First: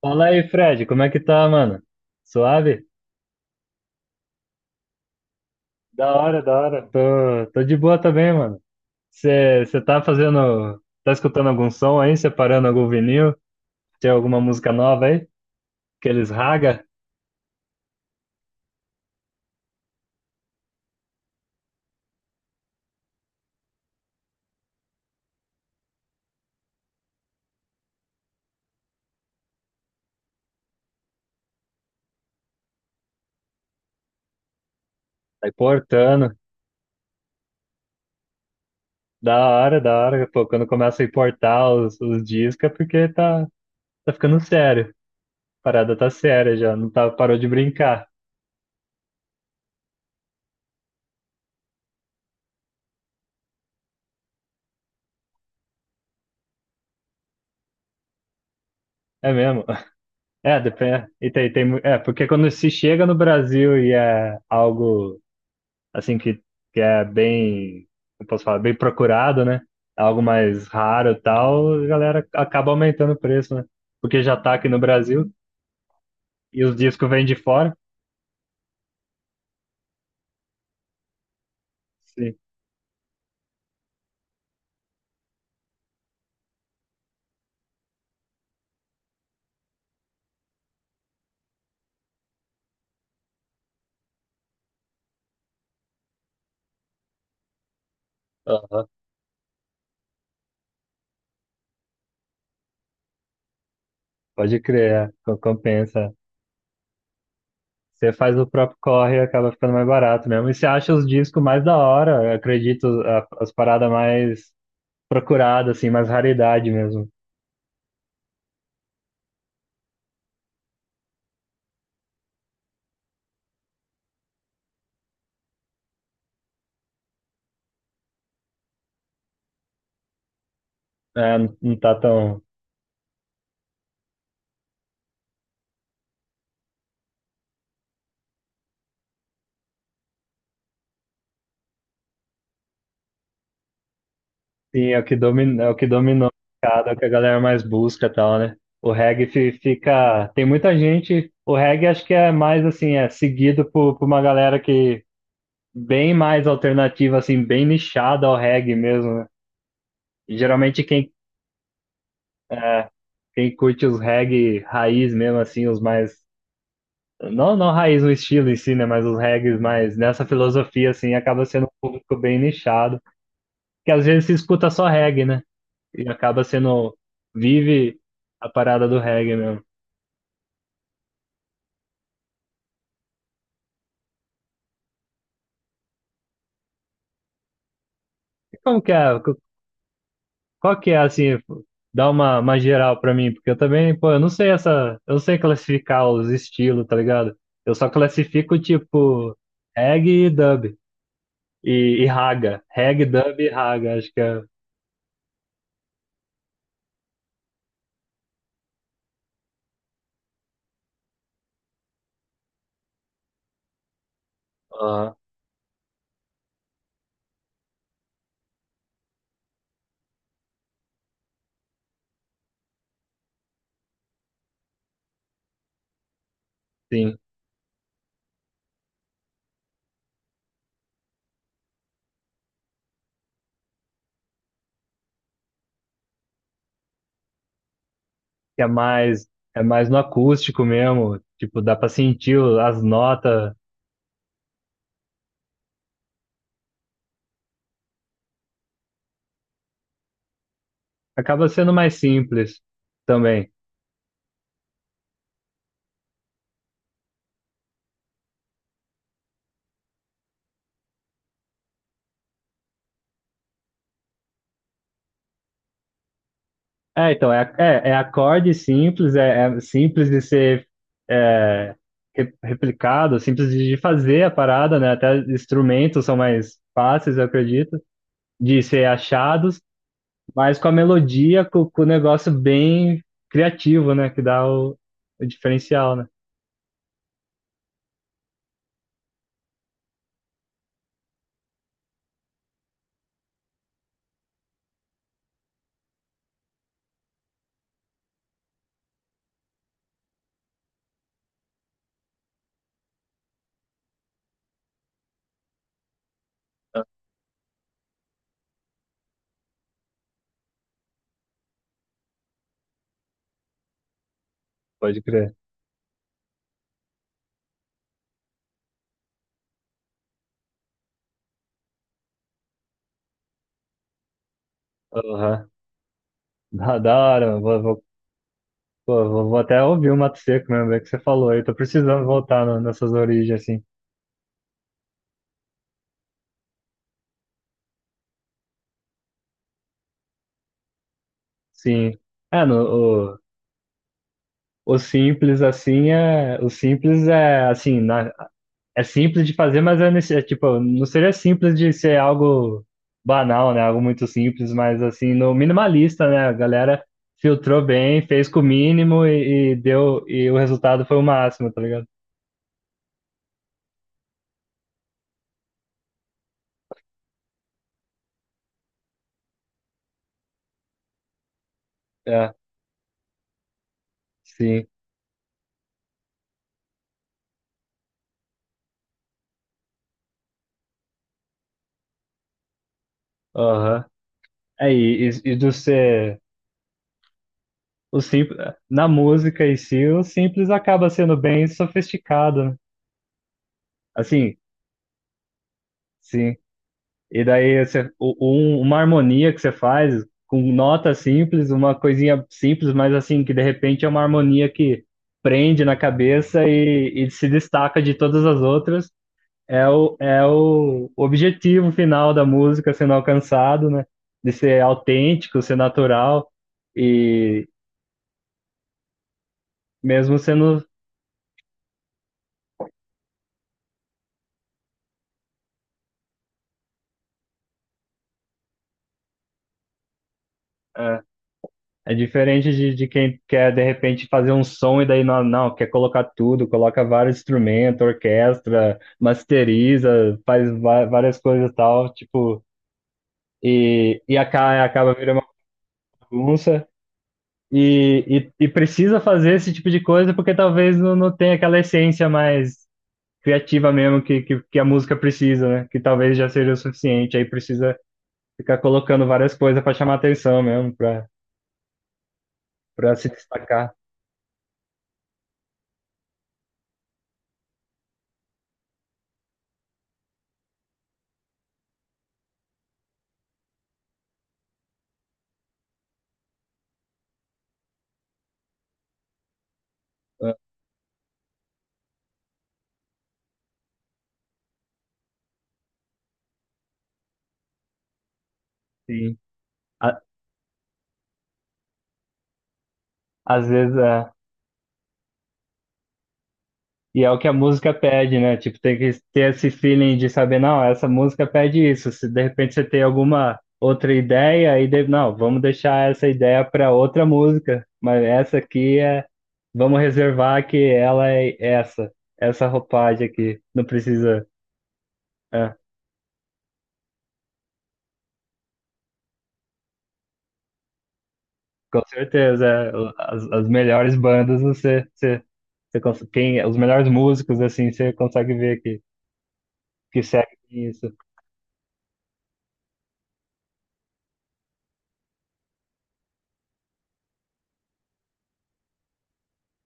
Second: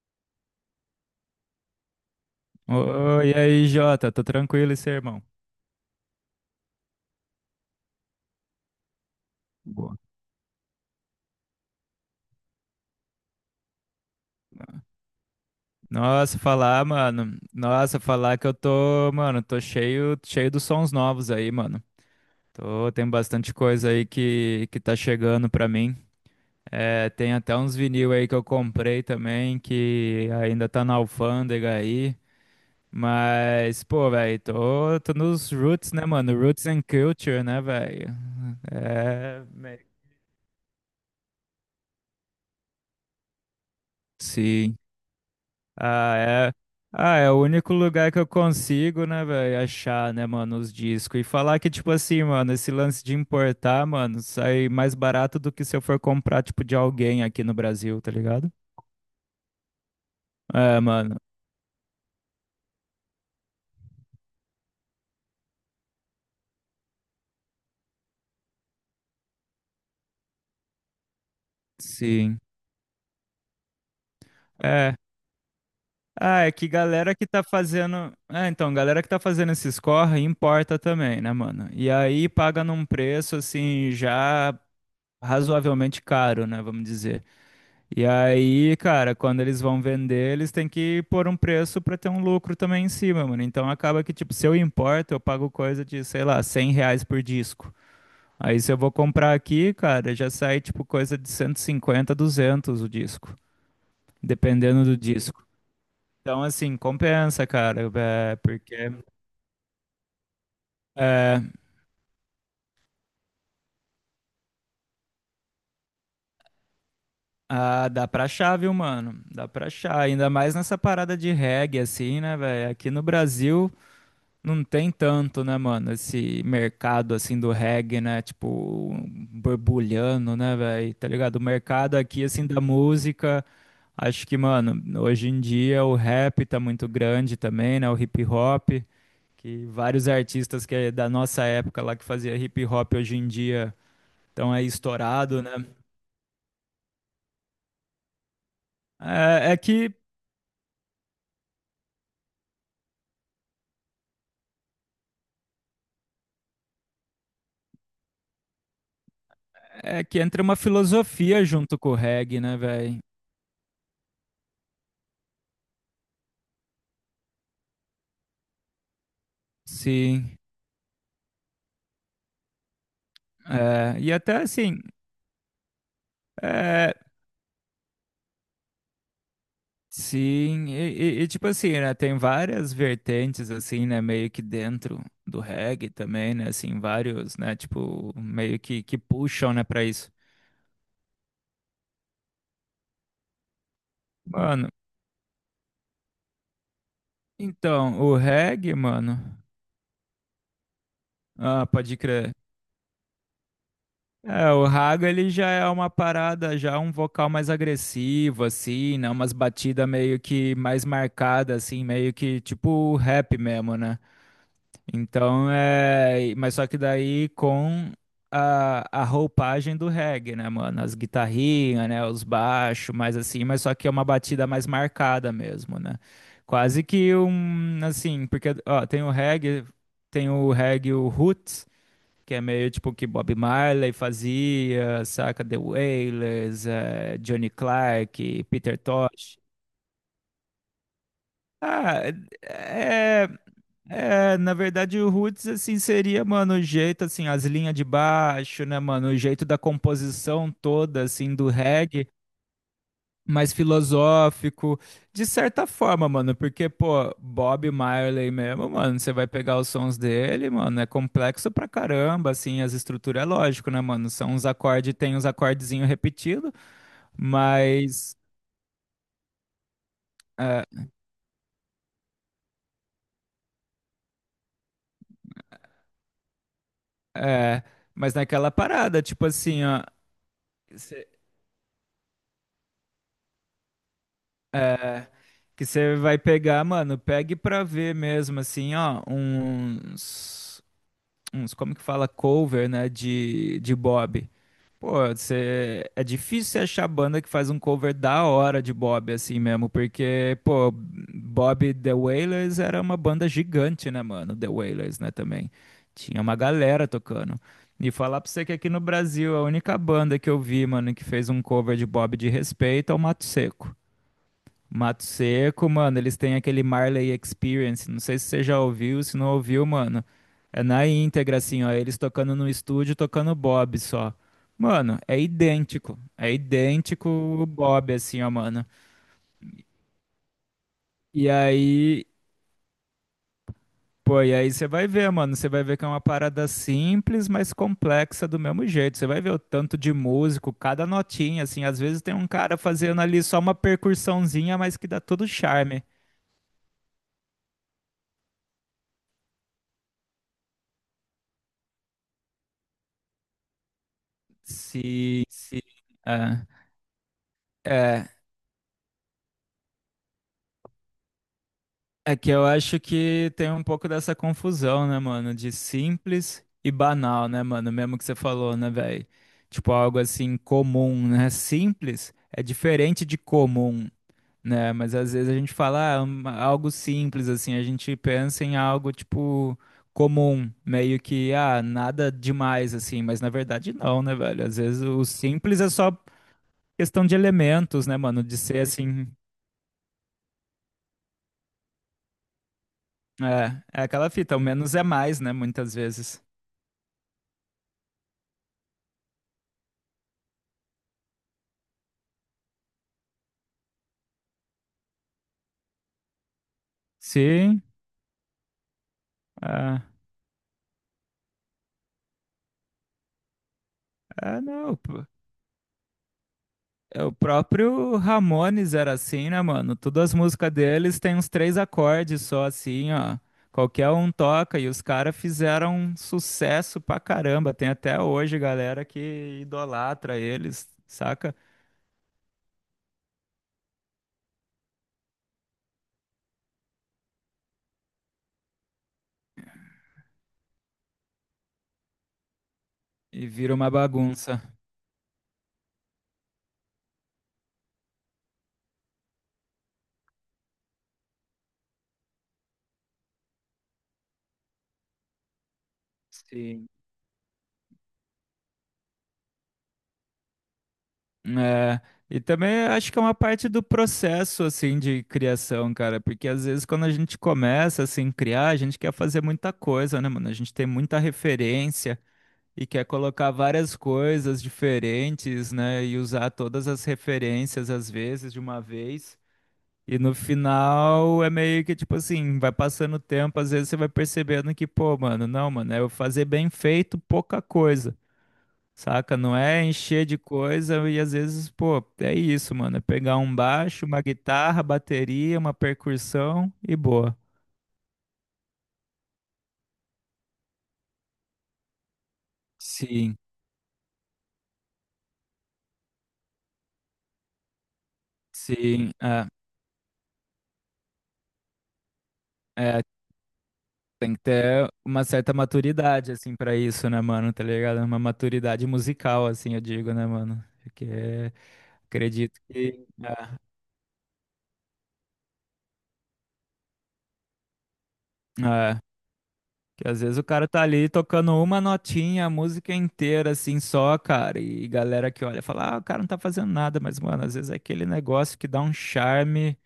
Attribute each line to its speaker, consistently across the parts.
Speaker 1: Fala aí, Fred, como é que tá, mano? Suave?
Speaker 2: Oi, e aí, Jota, tô tranquilo e seu irmão?
Speaker 1: Da hora, da hora. Tô de boa também, mano. Você
Speaker 2: Boa.
Speaker 1: tá fazendo. Tá escutando algum som aí? Separando algum vinil? Tem alguma música nova aí? Aqueles
Speaker 2: Nossa,
Speaker 1: raga?
Speaker 2: falar, mano. Nossa, falar que eu tô, mano, tô cheio dos sons novos aí, mano. Tô, tem bastante coisa aí que tá chegando pra mim. É, tem até uns vinil aí que eu comprei também, que ainda tá na alfândega aí. Mas, pô, velho, tô
Speaker 1: Tá
Speaker 2: nos roots, né, mano?
Speaker 1: importando.
Speaker 2: Roots and culture, né, velho?
Speaker 1: Da
Speaker 2: É,
Speaker 1: hora,
Speaker 2: meio-
Speaker 1: da hora. Pô, quando começa a importar os discos é porque tá ficando
Speaker 2: sim.
Speaker 1: sério. A parada tá
Speaker 2: Ah, é.
Speaker 1: séria já, não tá,
Speaker 2: Ah, é
Speaker 1: parou
Speaker 2: o
Speaker 1: de
Speaker 2: único
Speaker 1: brincar.
Speaker 2: lugar que eu consigo, né, velho, achar, né, mano, os discos. E falar que, tipo assim, mano, esse lance de importar, mano, sai mais barato do que se eu for comprar, tipo, de alguém aqui no Brasil, tá ligado?
Speaker 1: É mesmo? É,
Speaker 2: É,
Speaker 1: depende.
Speaker 2: mano,
Speaker 1: E tem, porque quando se chega no Brasil e é algo. Assim, que é bem, eu posso falar, bem procurado, né? Algo mais raro e tal, a galera
Speaker 2: sim.
Speaker 1: acaba aumentando o preço, né? Porque já tá aqui no
Speaker 2: É.
Speaker 1: Brasil
Speaker 2: Ah, é
Speaker 1: e
Speaker 2: que
Speaker 1: os discos
Speaker 2: galera
Speaker 1: vêm
Speaker 2: que
Speaker 1: de
Speaker 2: tá
Speaker 1: fora.
Speaker 2: fazendo. É, então, galera que tá fazendo esses corre importa também, né, mano? E aí
Speaker 1: Sim.
Speaker 2: paga num preço, assim, já razoavelmente caro, né, vamos dizer. E aí, cara, quando eles vão vender, eles têm que pôr um preço pra ter um lucro também em cima, mano. Então acaba que, tipo, se eu importo, eu pago coisa de, sei lá, 100 reais por disco. Aí se eu
Speaker 1: Aham.
Speaker 2: vou comprar aqui, cara, já sai, tipo, coisa de 150, 200 o disco,
Speaker 1: Pode
Speaker 2: dependendo
Speaker 1: crer,
Speaker 2: do
Speaker 1: é.
Speaker 2: disco.
Speaker 1: Compensa.
Speaker 2: Então, assim, compensa, cara,
Speaker 1: Você
Speaker 2: é,
Speaker 1: faz o
Speaker 2: porque
Speaker 1: próprio corre e acaba ficando mais barato mesmo. E você acha os
Speaker 2: é,
Speaker 1: discos mais da hora, eu acredito, as paradas mais procuradas, assim, mais raridade mesmo.
Speaker 2: ah, dá pra achar, viu, mano? Dá pra achar, ainda mais nessa parada de reggae, assim, né, velho? Aqui no Brasil. Não tem tanto, né, mano? Esse mercado assim do reggae, né? Tipo, borbulhando, né, velho? Tá ligado?
Speaker 1: É,
Speaker 2: O
Speaker 1: não tá
Speaker 2: mercado aqui,
Speaker 1: tão.
Speaker 2: assim, da música, acho que, mano, hoje em dia o rap tá muito grande também, né? O hip hop, que vários artistas que é da nossa época lá que fazia hip hop hoje em dia estão aí
Speaker 1: Sim, é o que
Speaker 2: estourado,
Speaker 1: domina,
Speaker 2: né?
Speaker 1: é o que dominou o mercado, é o que a galera mais busca e tal, né? O reggae
Speaker 2: É, é que
Speaker 1: fica. Tem muita gente. O reggae acho que é mais assim, é seguido por uma galera que bem mais alternativa, assim, bem nichada ao reggae mesmo, né?
Speaker 2: é que
Speaker 1: E
Speaker 2: entra uma
Speaker 1: geralmente
Speaker 2: filosofia junto com o reggae, né,
Speaker 1: é,
Speaker 2: velho?
Speaker 1: quem curte os reggae raiz mesmo, assim, os mais. Não, não raiz o estilo em si, né? Mas os reggae mais nessa
Speaker 2: Sim.
Speaker 1: filosofia, assim, acaba sendo um público bem nichado. Que
Speaker 2: É,
Speaker 1: às
Speaker 2: e
Speaker 1: vezes se
Speaker 2: até
Speaker 1: escuta
Speaker 2: assim.
Speaker 1: só reggae, né? E acaba
Speaker 2: É,
Speaker 1: sendo, vive a parada do reggae mesmo.
Speaker 2: Sim, e, tipo assim, né, tem várias vertentes, assim, né, meio que dentro do reggae também, né, assim, vários, né, tipo,
Speaker 1: E
Speaker 2: meio
Speaker 1: como que
Speaker 2: que
Speaker 1: é?
Speaker 2: puxam, né, pra isso.
Speaker 1: Qual que é, assim, dá uma geral pra mim, porque eu também, pô, eu não sei
Speaker 2: Mano,
Speaker 1: essa, eu não sei classificar os estilos, tá ligado? Eu só
Speaker 2: então, o
Speaker 1: classifico,
Speaker 2: reggae,
Speaker 1: tipo,
Speaker 2: mano,
Speaker 1: reggae e dub,
Speaker 2: ah, pode
Speaker 1: e
Speaker 2: crer.
Speaker 1: raga, reggae, dub e raga, acho que é,
Speaker 2: É, o raga, ele já é uma parada, já um vocal mais agressivo, assim, né, umas batidas meio que mais marcadas, assim, meio que tipo rap mesmo, né.
Speaker 1: ah,
Speaker 2: Então é. Mas só que daí com a roupagem do reggae, né, mano? As guitarrinhas, né? Os baixos, mais assim, mas só que é uma batida mais marcada mesmo, né? Quase que
Speaker 1: sim,
Speaker 2: um. Assim, porque, ó, tem o reggae, o roots, que é meio tipo o que Bob Marley fazia, saca? The Wailers, Johnny Clark,
Speaker 1: que
Speaker 2: Peter Tosh.
Speaker 1: é mais no acústico mesmo, tipo, dá pra
Speaker 2: Ah,
Speaker 1: sentir as
Speaker 2: é,
Speaker 1: notas,
Speaker 2: é, na verdade o roots assim seria, mano, o jeito assim, as linhas de baixo, né, mano, o jeito da composição toda assim
Speaker 1: acaba
Speaker 2: do
Speaker 1: sendo mais
Speaker 2: reggae,
Speaker 1: simples também.
Speaker 2: mais filosófico, de certa forma, mano, porque pô, Bob Marley mesmo, mano, você vai pegar os sons dele, mano, é complexo pra caramba, assim, as estruturas é lógico, né, mano, são uns acordes, tem uns acordezinho repetido,
Speaker 1: É, então, é
Speaker 2: mas
Speaker 1: acorde simples, é simples de
Speaker 2: é,
Speaker 1: ser é, replicado, simples de fazer a parada, né? Até instrumentos são mais fáceis, eu
Speaker 2: é,
Speaker 1: acredito,
Speaker 2: mas naquela
Speaker 1: de ser
Speaker 2: parada, tipo
Speaker 1: achados,
Speaker 2: assim, ó,
Speaker 1: mas com a melodia, com o negócio bem criativo, né? Que dá
Speaker 2: É,
Speaker 1: o
Speaker 2: que
Speaker 1: diferencial,
Speaker 2: você
Speaker 1: né?
Speaker 2: vai pegar, mano, pegue pra ver mesmo, assim, ó, uns, como que fala, cover, né, de Bob. Pô, você, é difícil você achar banda que faz um cover da hora de Bob, assim mesmo, porque, pô, Bob The Wailers era uma banda gigante, né, mano, The Wailers, né, também. Tinha uma galera tocando. E falar pra você que aqui no Brasil, a única banda que eu vi, mano, que fez um cover de Bob de respeito é o Mato Seco.
Speaker 1: Pode
Speaker 2: Mato
Speaker 1: crer.
Speaker 2: Seco, mano, eles têm aquele Marley Experience. Não sei se você já ouviu, se não ouviu, mano. É na íntegra, assim, ó. Eles tocando no estúdio, tocando Bob só. Mano, é
Speaker 1: Aham.
Speaker 2: idêntico. É
Speaker 1: Da
Speaker 2: idêntico
Speaker 1: hora, mano.
Speaker 2: o Bob, assim, ó, mano.
Speaker 1: Vou até ouvir o Mato Seco mesmo, é que você falou
Speaker 2: E
Speaker 1: aí, tô precisando
Speaker 2: aí,
Speaker 1: voltar nessas origens, assim.
Speaker 2: pô, e aí você vai ver, mano. Você vai ver que é uma parada simples, mas complexa do mesmo jeito. Você vai ver o tanto de músico, cada notinha, assim. Às
Speaker 1: Sim.
Speaker 2: vezes tem um
Speaker 1: É, no,
Speaker 2: cara fazendo
Speaker 1: o-
Speaker 2: ali só uma percussãozinha, mas
Speaker 1: O
Speaker 2: que dá todo
Speaker 1: simples
Speaker 2: charme.
Speaker 1: assim é, o simples é assim, na- é simples de fazer, mas é, não seria simples de ser algo banal, né? Algo muito simples, mas assim,
Speaker 2: Se,
Speaker 1: no
Speaker 2: se,
Speaker 1: minimalista, né? A
Speaker 2: é.
Speaker 1: galera filtrou bem,
Speaker 2: É,
Speaker 1: fez com o mínimo e deu e o resultado foi o máximo, tá ligado?
Speaker 2: é que eu acho que tem um pouco dessa confusão, né, mano? De simples e banal, né, mano? Mesmo que você falou, né, velho? Tipo, algo assim comum, né? Simples
Speaker 1: É,
Speaker 2: é diferente de comum,
Speaker 1: sim.
Speaker 2: né? Mas às vezes a gente fala, ah, um- algo simples, assim, a gente pensa em algo, tipo, comum, meio que, ah, nada demais, assim, mas na verdade
Speaker 1: Aham.
Speaker 2: não, né, velho? Às vezes o
Speaker 1: Aí, e do
Speaker 2: simples é só
Speaker 1: ser
Speaker 2: questão de elementos, né,
Speaker 1: o
Speaker 2: mano?
Speaker 1: simples,
Speaker 2: De ser
Speaker 1: na
Speaker 2: assim.
Speaker 1: música em si, o simples acaba sendo bem sofisticado, né?
Speaker 2: É, é aquela
Speaker 1: Assim,
Speaker 2: fita, o menos é mais, né? Muitas vezes.
Speaker 1: sim. E daí você, uma harmonia que você faz com nota simples, uma coisinha simples, mas assim, que de repente é uma harmonia que prende na cabeça e se
Speaker 2: Sim,
Speaker 1: destaca de todas as outras,
Speaker 2: é,
Speaker 1: é o objetivo final da música sendo alcançado, né? De
Speaker 2: é
Speaker 1: ser
Speaker 2: não. Pô.
Speaker 1: autêntico, ser natural
Speaker 2: É, o
Speaker 1: e
Speaker 2: próprio Ramones era assim, né, mano? Todas as
Speaker 1: mesmo
Speaker 2: músicas
Speaker 1: sendo.
Speaker 2: deles têm uns três acordes só, assim, ó. Qualquer um toca e os caras fizeram um sucesso pra caramba. Tem até hoje galera que idolatra eles,
Speaker 1: É,
Speaker 2: saca?
Speaker 1: É diferente de quem quer, de repente, fazer um som e daí não quer colocar tudo, coloca vários instrumentos, orquestra, masteriza, faz várias coisas e tal, tipo,
Speaker 2: E vira uma bagunça.
Speaker 1: acaba virando uma bagunça. E, e precisa fazer esse tipo de coisa porque talvez não tenha aquela essência mais criativa mesmo que a música precisa, né? Que talvez já seja o
Speaker 2: Sim.
Speaker 1: suficiente. Aí precisa ficar colocando várias coisas para chamar atenção mesmo,
Speaker 2: É, e também acho
Speaker 1: para
Speaker 2: que é
Speaker 1: se
Speaker 2: uma parte do
Speaker 1: destacar.
Speaker 2: processo assim de criação, cara, porque às vezes quando a gente começa assim a criar, a gente quer fazer muita coisa, né, mano? A gente tem muita referência e quer colocar várias coisas diferentes, né, e usar todas as referências às vezes de uma vez. E no final é meio que tipo assim, vai passando o tempo, às vezes você vai percebendo que, pô, mano, não, mano, é eu fazer bem feito pouca coisa. Saca?
Speaker 1: Assim.
Speaker 2: Não é encher de coisa e às vezes, pô, é isso, mano. É pegar um
Speaker 1: Às vezes
Speaker 2: baixo, uma
Speaker 1: é.
Speaker 2: guitarra, bateria, uma percussão e
Speaker 1: E é
Speaker 2: boa.
Speaker 1: o que a música pede, né? Tipo, tem que ter esse feeling de saber, não, essa música pede isso. Se de repente você tem
Speaker 2: Sim,
Speaker 1: alguma outra ideia, aí deve, não, vamos deixar essa ideia para outra música, mas essa aqui
Speaker 2: sim.
Speaker 1: é, vamos reservar que ela é essa, essa
Speaker 2: É,
Speaker 1: roupagem aqui. Não
Speaker 2: tem que
Speaker 1: precisa.
Speaker 2: ter uma certa
Speaker 1: É,
Speaker 2: maturidade, assim, pra isso, né, mano? Tá ligado? Uma maturidade musical, assim, eu digo, né, mano? Porque
Speaker 1: com
Speaker 2: acredito
Speaker 1: certeza, é,
Speaker 2: que. É,
Speaker 1: as melhores bandas você, os melhores músicos assim, você consegue ver que
Speaker 2: é. Que às vezes o
Speaker 1: segue
Speaker 2: cara tá
Speaker 1: isso.
Speaker 2: ali tocando uma notinha, a música inteira, assim, só, cara. E galera que olha fala, ah, o cara não tá fazendo nada, mas, mano, às vezes é aquele negócio que dá um charme,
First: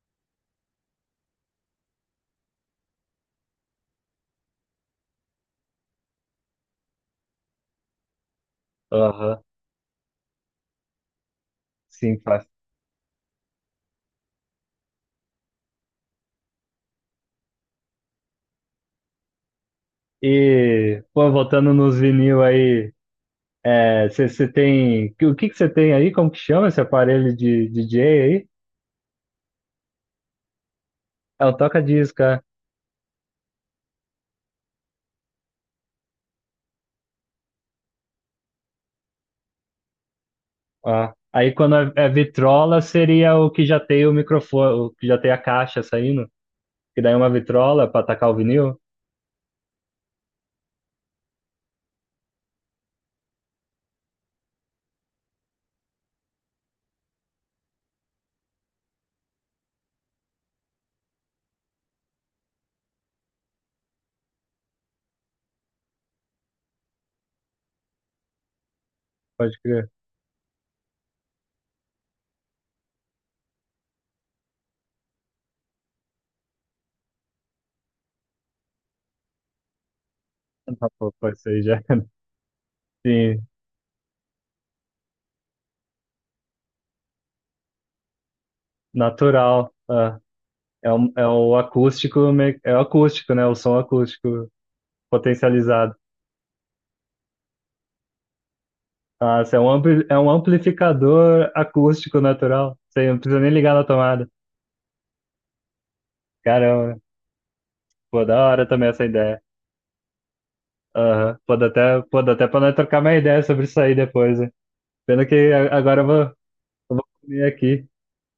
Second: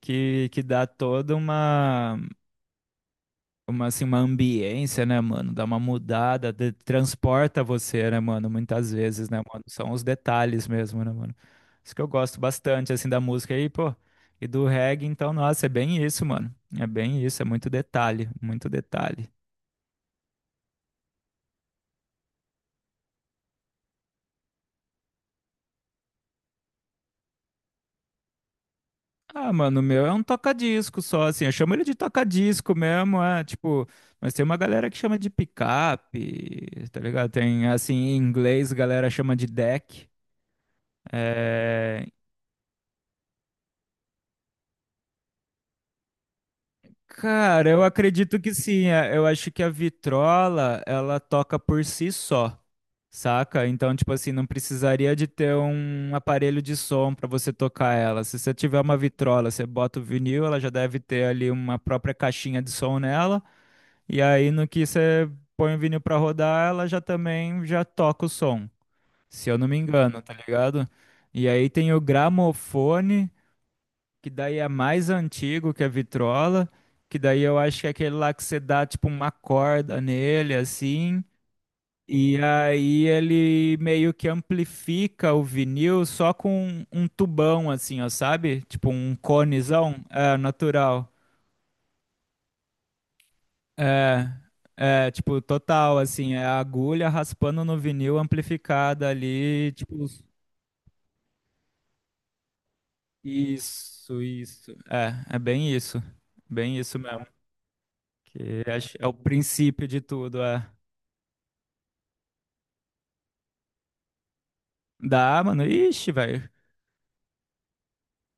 Speaker 2: que dá toda uma, assim, uma ambiência, né, mano? Dá uma mudada, de- transporta você, né, mano? Muitas vezes, né,
Speaker 1: Aham.
Speaker 2: mano? São os detalhes mesmo, né, mano? Isso que eu
Speaker 1: Sim,
Speaker 2: gosto bastante, assim, da música aí, pô. E do reggae, então, nossa, é bem isso, mano. É bem isso, é muito detalhe, muito detalhe.
Speaker 1: e, pô, voltando nos vinil aí, você tem. O que que você tem aí? Como que chama esse aparelho de DJ aí?
Speaker 2: Ah, mano, o meu é um toca-disco só,
Speaker 1: É
Speaker 2: assim.
Speaker 1: o
Speaker 2: Eu chamo ele de
Speaker 1: toca-disco, é.
Speaker 2: toca-disco mesmo, é, tipo. Mas tem uma galera que chama de picape, tá ligado? Tem, assim, em inglês, a galera chama de deck.
Speaker 1: Ó. Aí quando é,
Speaker 2: É,
Speaker 1: é vitrola, seria o que já tem o microfone, o que já tem a caixa saindo, que daí é uma
Speaker 2: cara, eu
Speaker 1: vitrola para atacar o
Speaker 2: acredito que
Speaker 1: vinil.
Speaker 2: sim. É, eu acho que a vitrola, ela toca por si só, saca? Então, tipo assim, não precisaria de ter um aparelho de som pra você tocar ela. Se você tiver uma vitrola, você bota o vinil, ela já deve ter ali uma própria caixinha de som nela. E aí, no que você põe o vinil pra rodar, ela já também já toca o som, se
Speaker 1: Pode
Speaker 2: eu não me
Speaker 1: crer.
Speaker 2: engano, tá ligado? E aí tem o gramofone, que daí é mais antigo que a vitrola, que daí eu acho que é aquele lá que você dá tipo uma corda nele,
Speaker 1: Ah, pô,
Speaker 2: assim.
Speaker 1: pô, isso aí já.
Speaker 2: E aí
Speaker 1: Sim,
Speaker 2: ele meio que amplifica o vinil só com um tubão, assim, ó, sabe? Tipo um
Speaker 1: natural.
Speaker 2: conezão,
Speaker 1: Ah.
Speaker 2: é,
Speaker 1: É,
Speaker 2: natural.
Speaker 1: o, é o acústico, é o acústico, né? O som
Speaker 2: É,
Speaker 1: acústico
Speaker 2: é, tipo,
Speaker 1: potencializado.
Speaker 2: total, assim, é a agulha raspando no vinil amplificada
Speaker 1: Nossa, é um
Speaker 2: ali, tipo,
Speaker 1: é um amplificador acústico natural. Você não precisa nem ligar na
Speaker 2: isso,
Speaker 1: tomada.
Speaker 2: isso. É, é bem isso. Bem
Speaker 1: Caramba,
Speaker 2: isso mesmo.
Speaker 1: pô, da
Speaker 2: Que
Speaker 1: hora também
Speaker 2: é,
Speaker 1: essa
Speaker 2: é o
Speaker 1: ideia.
Speaker 2: princípio de tudo, é.
Speaker 1: Aham, pode até, pode até pra nós trocar uma ideia sobre isso aí depois, hein? Pena
Speaker 2: Dá,
Speaker 1: que
Speaker 2: mano.
Speaker 1: agora
Speaker 2: Ixi,
Speaker 1: eu
Speaker 2: velho.
Speaker 1: vou comer aqui.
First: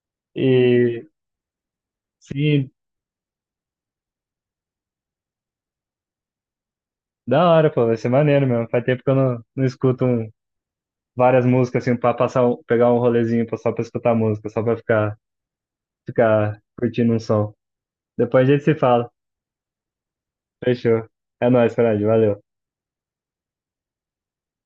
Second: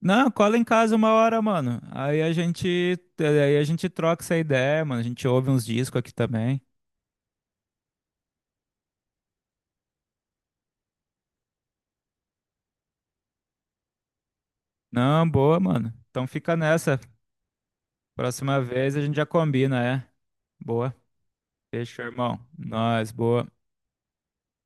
Speaker 2: Não, cola em casa
Speaker 1: E
Speaker 2: uma hora, mano.
Speaker 1: sim,
Speaker 2: Aí a gente troca essa ideia, mano. A gente ouve uns discos aqui também.
Speaker 1: da hora, pô, vai ser maneiro mesmo. Faz tempo que eu não escuto várias músicas assim pra passar, pegar um rolezinho só pra escutar música, só pra
Speaker 2: Não, boa, mano. Então fica
Speaker 1: ficar
Speaker 2: nessa.
Speaker 1: curtindo um som. Depois a
Speaker 2: Próxima
Speaker 1: gente se
Speaker 2: vez a
Speaker 1: fala.
Speaker 2: gente já combina, é. Boa.
Speaker 1: Fechou. É nóis, Fred,
Speaker 2: Fechou,
Speaker 1: valeu.
Speaker 2: irmão. Nós, boa.